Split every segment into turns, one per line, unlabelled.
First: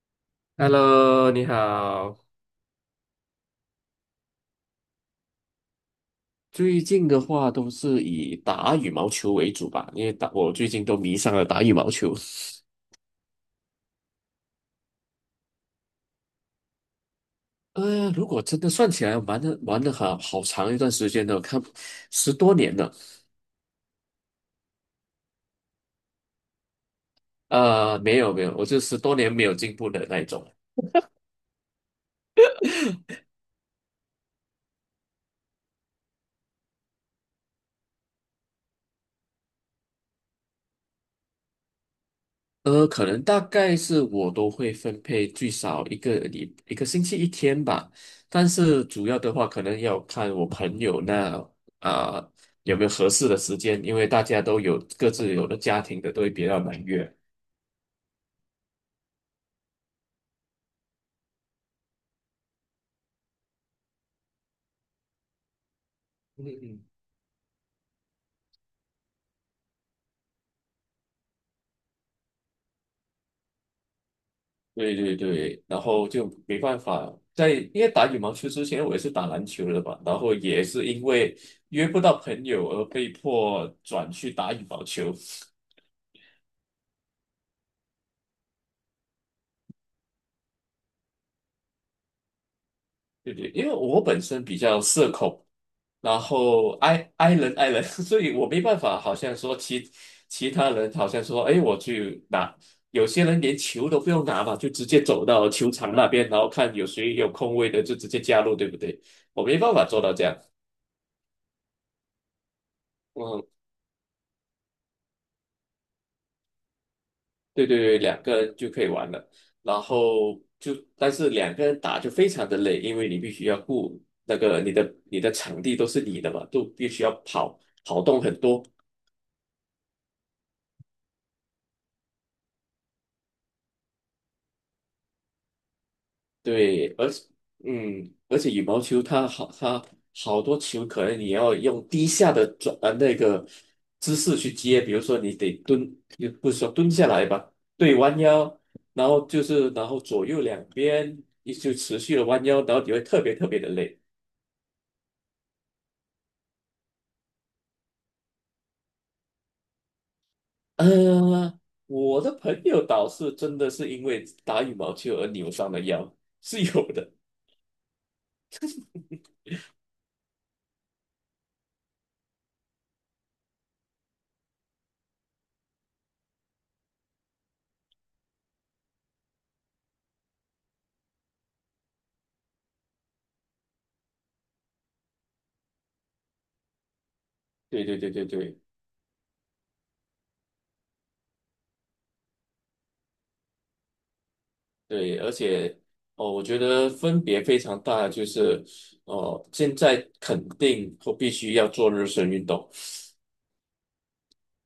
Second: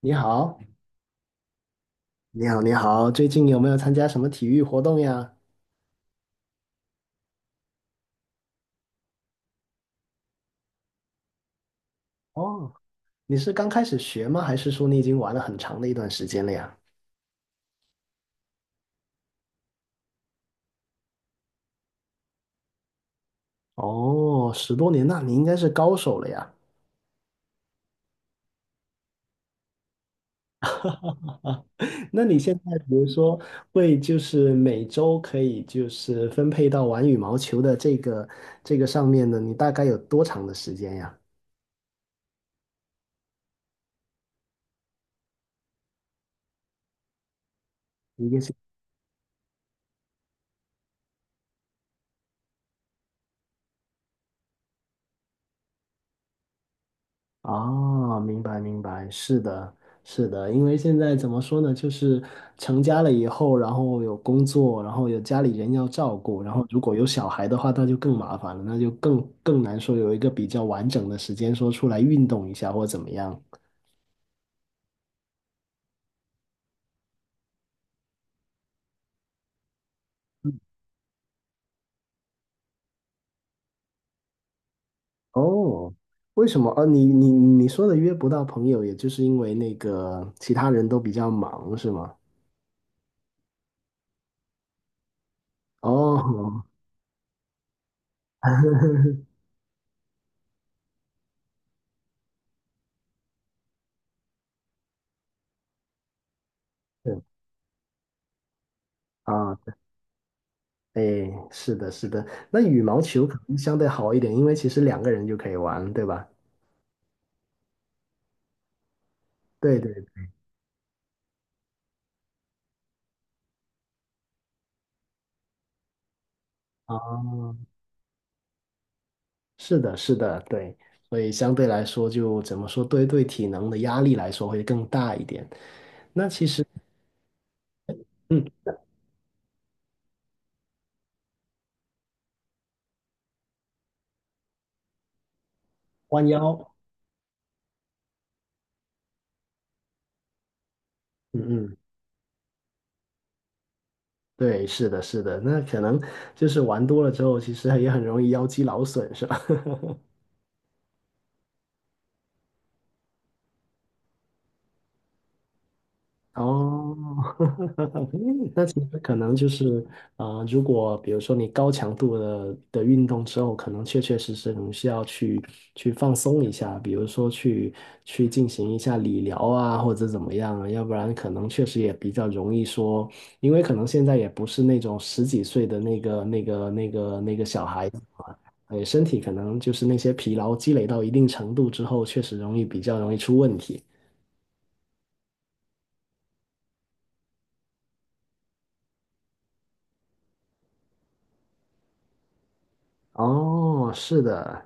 你好，
Hello，你好。
你好，最近有没有参加什么体育活动呀？
最近的话都是以打羽毛球为主吧，因为我最近都迷上了打羽毛球。
哦，你是刚开始学吗？还是说你已经玩了很长的一段时间了呀？
如果真的算起来，玩的好长一段时间了，看十多年了。
哦，十多年，那你应该是高手了呀。
没有没有，我就十多年没有进步的那一种。
那你现在比如说会就是每周可以就是分配到玩羽毛球的这个上面呢，你大概有多长的时间呀？
可能大概是我都会分配最少一个星期一天吧，
一
但
是。
是主要的话可能要看我朋友那啊、有没有合适的时间，因为大家都有各自有的家庭的，都会比较忙约。
哦，明白明白，是的，是的，因为现在怎么说呢，就是成家了以后，然后有工作，然后有家里人要照顾，
嗯
然后如
嗯，
果有小孩的话，那就更麻烦了，那就更难说有一个比较完整的时间说出来运动一下或怎么样。
对对对，然后就没办法在，因为打羽毛球之前我也是打篮球的嘛，然后也是因为约不到朋友而被迫转去打羽毛球。
哦，为什么？哦，你说的约不到朋友，也就是因为那个其他人都比较忙，是吗？
对不对，因为我本身比较社恐，然
哦，
后 i i 人 i 人，所以我没办法，好 像说其他人好像说，哎，我去拿，有些人连球都不用拿嘛，就直接走到球场那边，然后看有谁
对，
有空位的就直接加入，对不对？我
啊，
没办法做到这样，
哎，是的，是的，那羽毛球可
嗯，
能相对好一点，因为其实两个人就可以玩，对吧？
对对对，两个人就可以玩了，
对
然
对，
后就但是两个人打就非常的累，因为你必须要顾那个你的场地都是你的嘛，都必须要
啊，
跑动很多。
是的，是的，对，所以相对来说就怎么说，对体能的压力来说会更大一点。那其实，
对，而且嗯，而
嗯，
且羽毛球它好，它好多球可能你要用低下的那个姿势去接，比如说你得蹲，
弯
也不是说
腰，
蹲下来吧，对，弯腰，然后就是然后左右两边
嗯
你就
嗯，
持续的弯腰，然后你会特别特别的累。
对，是的，是的，那可能就是玩多了之后，其实也很容易腰肌劳损，是吧？
呃，我的朋友倒是真的是因为打羽毛球而扭伤了腰，是有
哦，
的。
那其实可能就是，如果比如说你高强度的运动之后，可能确确实实你需要去放松一下，比如说去进行一下理疗啊，或者怎么样啊，要不然可能确实也比较容易说，因为可能现在也不是那种十几岁的那个小
对
孩
对
子
对对
嘛，
对。
哎，身体可能就是那些疲劳积累到一定程度之后，确实容易比较容易出问题。
对，而且哦，我觉得分别非常大，就是哦，现在肯定或必须要做热身运动，
哦，是的。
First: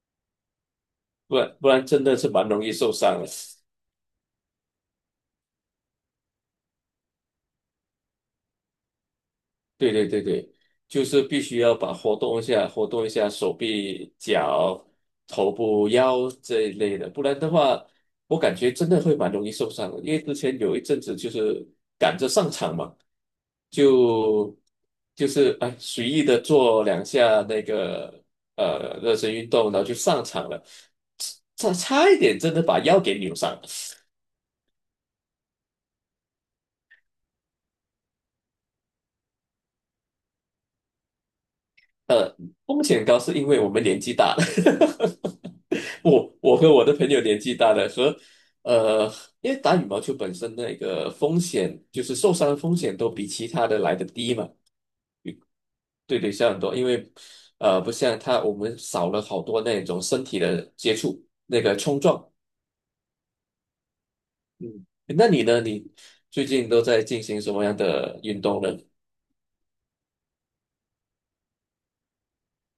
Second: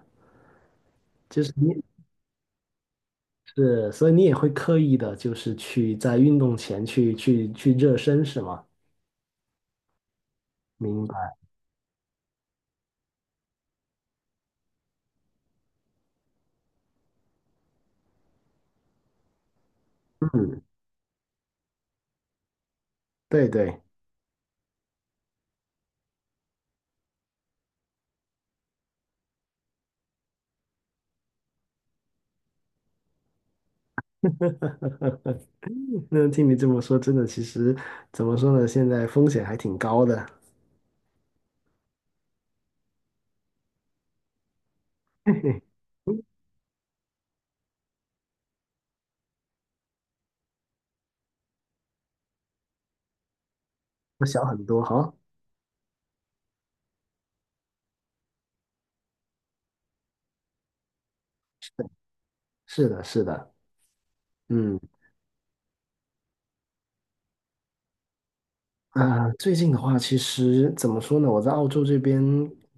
不
就是
然
你
不然真的是蛮容易受伤的。
是，所以你也会刻意的，就是去在运动前去热身，是吗？
对对对对，就
明
是
白，
必须要把活动一下，活动一下手臂、脚、头部、腰这一类的，不然的话，我感觉真的会蛮容易受伤的。因为之前
嗯，
有一阵子就是赶着上场嘛，
对对。
就就是哎随意的做两下那个热身运动，然后就上场了，差一点真的把腰给扭伤。
那听你这么说，真的，其实怎么说呢？现在风险还挺高的，
呃，风险高是因为我们年纪大了。
嘿嘿，
我和我的朋友年纪大的和呃，因为打羽毛球本身那个风险，就是受伤的风险都比其他的来的
我
低
小
嘛，
很多哈。
对对，小很多，因为不像他我们少了好多那种身体的接触，那个冲撞。
是的，是的，嗯。
嗯，那你呢？你最近都在进行什么样的运动呢？
啊，最近的话，其实怎么说呢？我在澳洲这边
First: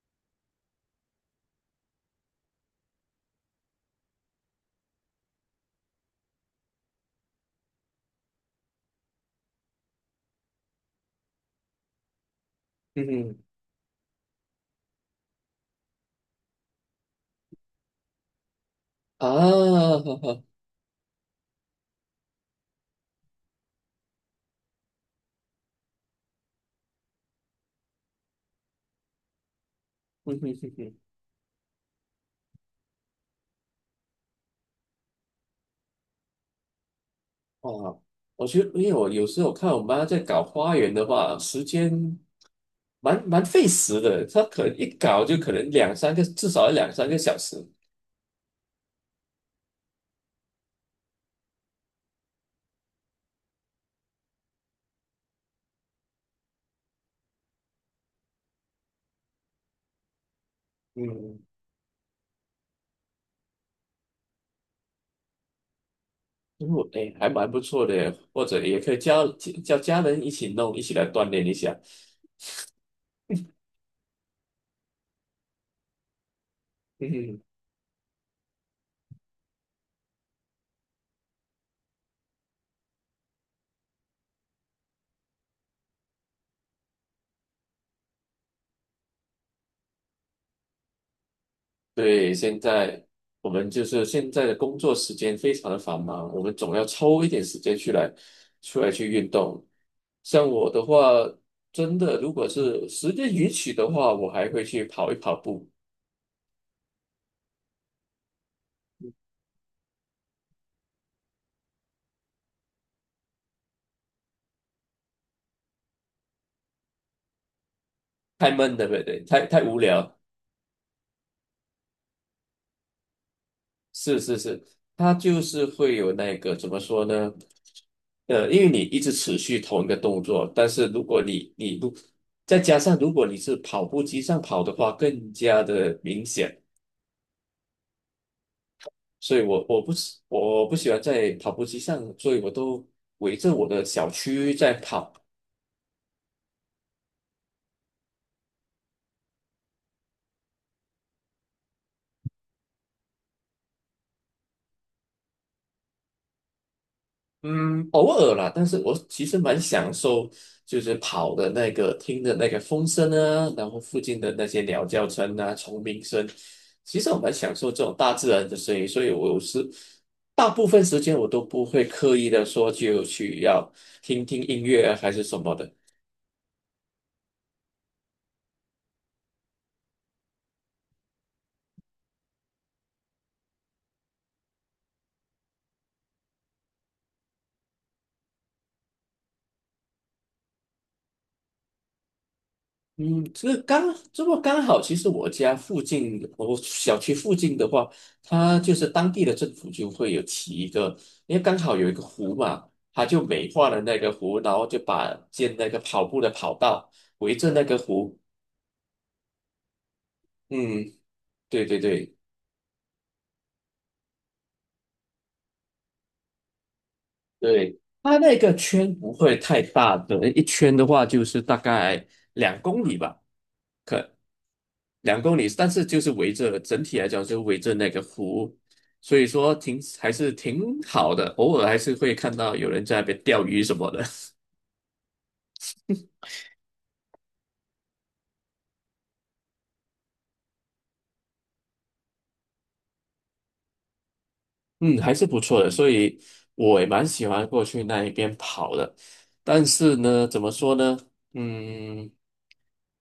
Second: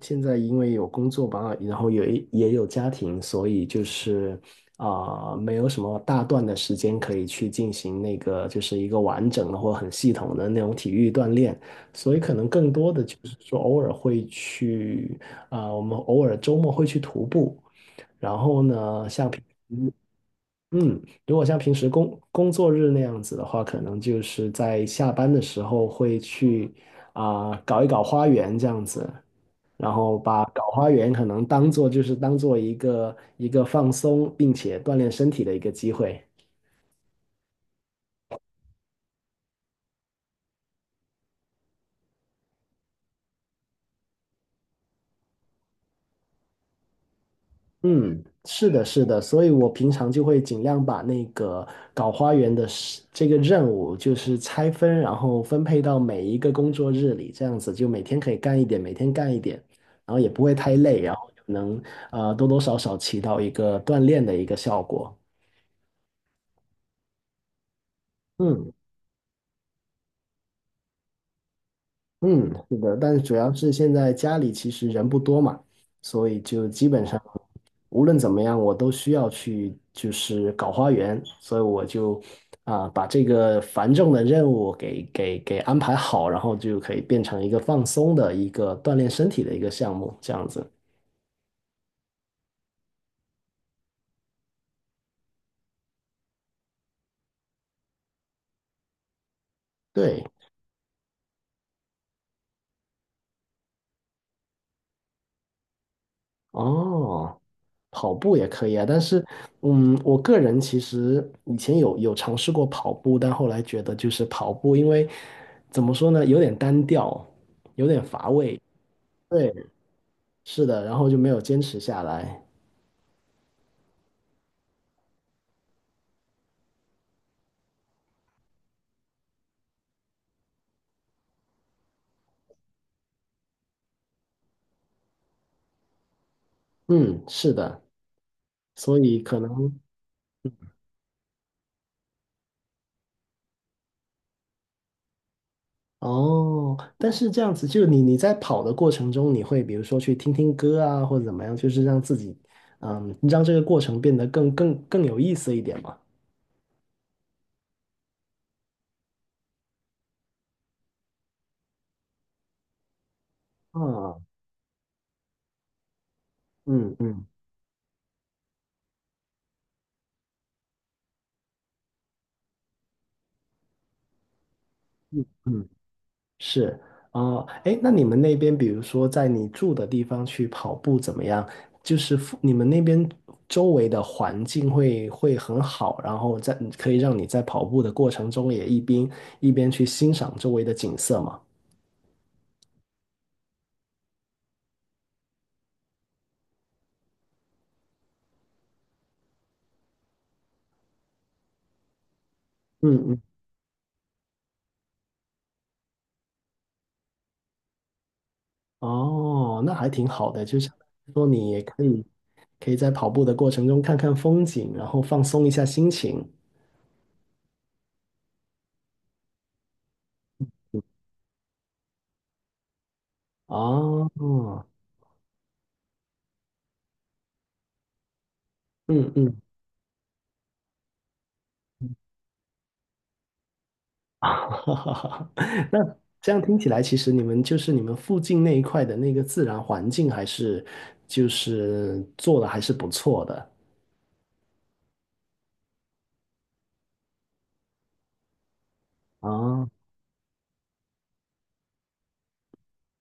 现在因为有工作吧，然后有一也有家庭，所以就是没有什么大段的时间可以去进行那个就是一个完整的或很系统的那种体育锻炼，所以可能更多的
嗯
就是
哼，
说偶尔会去我们偶尔周末会去徒步，然后呢，像
啊，
平时。
好好，
嗯，如果像平时工作日那样子的话，可能就是在下班的时候会去搞一搞花园这样子，然后
嗯
把
哼
搞
哼
花
哼
园可能当做就是当做一个一个放松并且锻炼身体的一个机会。
哦，我觉得，因为我有时候看我妈在搞花园的话，时间蛮费时的，她可能一搞就可能两三个，至少要两三个小时。
嗯，是的，是的，所以我平常就会尽量把那个搞花园的事这个任务，就是拆分，然后分配到每一个工作日里，这样子就每天可以干一点，每天干一点，然后也不会太累，然后
嗯，
就能多多少少起到一个锻炼的一个效果。
因为我哎，还蛮不错的或者
嗯
也可以叫家人一起弄，一起来锻炼一下。
嗯，是的，但是主要是现在家里其实人不多嘛，所以就基本上。
嗯，
无论怎么样，我都需要去就是搞花园，所以我就把这个繁重的任务给安排好，然后就可以变成一个放松的一个锻炼身体的一个项目，这样子。
对，现在我们就是现在的工作时间非常的繁忙，我们总要抽一点时间出来去运动。
对，
像我的话，真的如果是时间允许的话，我还会去跑一跑步。
哦，跑步也可以啊，但是嗯，我个人其实以前有尝试过跑步，但后来觉得就是跑步，因为怎么说呢，有点单调，有点乏
太
味。
闷了，对不对？太
对，
太无聊。
是的，然后就没有坚持下来。
是是是，它就是会有那个怎么说呢？因为你一直持续同一个动作，但是如果你不，再加上如果你是跑步机上跑的话，更加的明显。
嗯，是的。所以
所
可
以我
能
我不喜我不喜欢在跑步机上，所以我都围着我的小区在跑。
哦，但是这样子，就你在跑的过程中，你会比如说去听听歌啊，或者怎么样，就是让自己，嗯，让这个过程变得更有意思一点嘛。
嗯，偶尔啦，但是我其实蛮享受，就是跑的那个听的那个风声啊，然后附近
嗯
的那些鸟叫声啊、虫鸣声，
嗯
其实我
嗯
蛮享受这种大自然的声音，所以我有时大部分时间我都不会刻意的说就去要听听音乐啊还是什么
嗯，
的。
是哦，哎，那你们那边，比如说在你住的地方去跑步怎么样？就是附你们那边周围的环境会很好，然后在可以让你在跑步的过程中也一边去欣赏周围的景色嘛。
嗯，这么刚好，其实我家附近，我小区附近的话，它就是当地的政府就会有起一个，因为刚好有一个湖嘛，它
嗯
就美化了那个湖，然后就把建那个跑步的跑道围着那个湖。
哦，那还挺好的，就像
嗯，
说你也
对对
可以
对
可以在跑步的过程中看看风景，然后放松一下心情。
对，它那个圈不会太大的，一圈的话就是大概两公里吧。可。
哦，
两公里，但是就是围着整体来讲就围着那个湖，
嗯
所以
嗯，
说还是挺好的，偶尔还是会看到有人在那边钓鱼什么的，
那这样听起来，其实你们就是你们附近那一块的那个自然环境，还是就是做的还是不错的
嗯，还是不错的，所以我也蛮喜欢过去那一边跑的，但
啊。
是呢，怎么说呢，嗯，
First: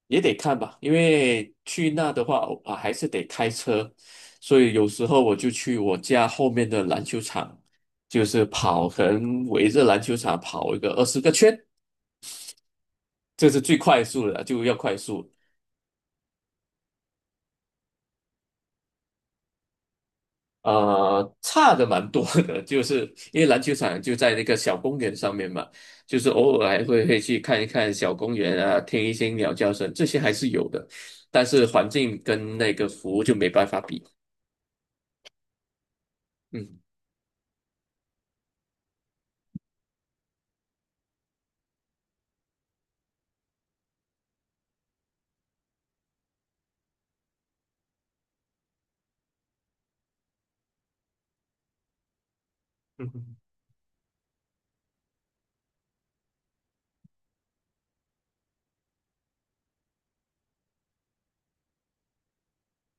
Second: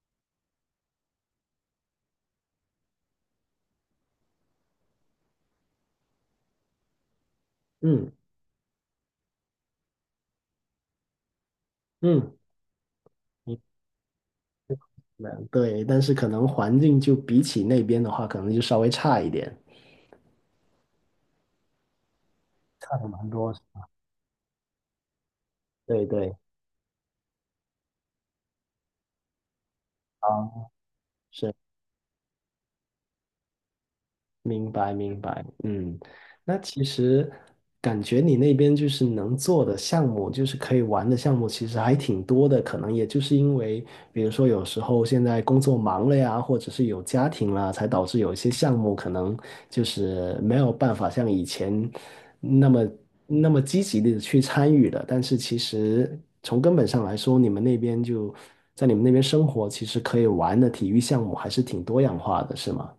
也得看吧，因为去那的话啊还是得开车，所以有时候我就去我家后面的篮球场，
嗯
就是跑，可能围着篮球场跑一个20个圈。
嗯，
这是
明
最快速的，就要快
白
速。
对，但是可能环境就比起那边的话，可能就稍微差一点，
差的蛮多的，就
差
是
的蛮
因为
多。
篮球场就在那个小公园上面嘛，
对
就是
对。
偶尔还会去看一看小公园啊，听一些鸟叫声，这些还是
啊。
有的，但是环境跟那个服务就没办法比。
明白，明白，嗯，那
嗯，
其实感觉你那边就是能做的项目，就是可以玩的项目，其实还挺多的。可能也就是因为，比如说有时候现在工作忙了呀，或者是有家庭了，才导致有一些项目可能就是没有办法像以前那么
嗯哼
那么积极的去参与了。但是其实从根本上来说，你们那边就在你们那边生活，其实可以玩的体育项目还是挺多样化的，是吗？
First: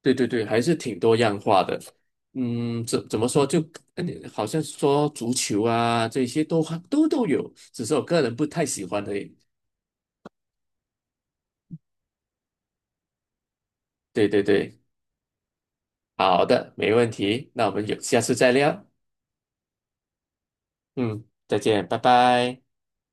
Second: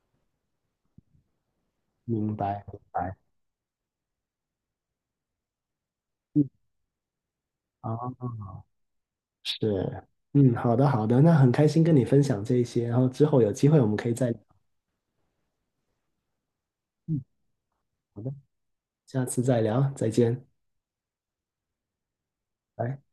对对对，还是挺多样化的。
明白，明
嗯，怎
白。
怎么说就，呃好像说足球啊这些
嗯，
都有，只是我个
好，
人不太喜欢而已。
是，嗯，好的，好的，那很开心跟你分享这些，然后之后有机会我们可以
对
再聊
对对。好的，没问
嗯，
题，那我们有下
好的，
次再聊。
下次再聊，再见，
嗯，再见，拜拜。
拜。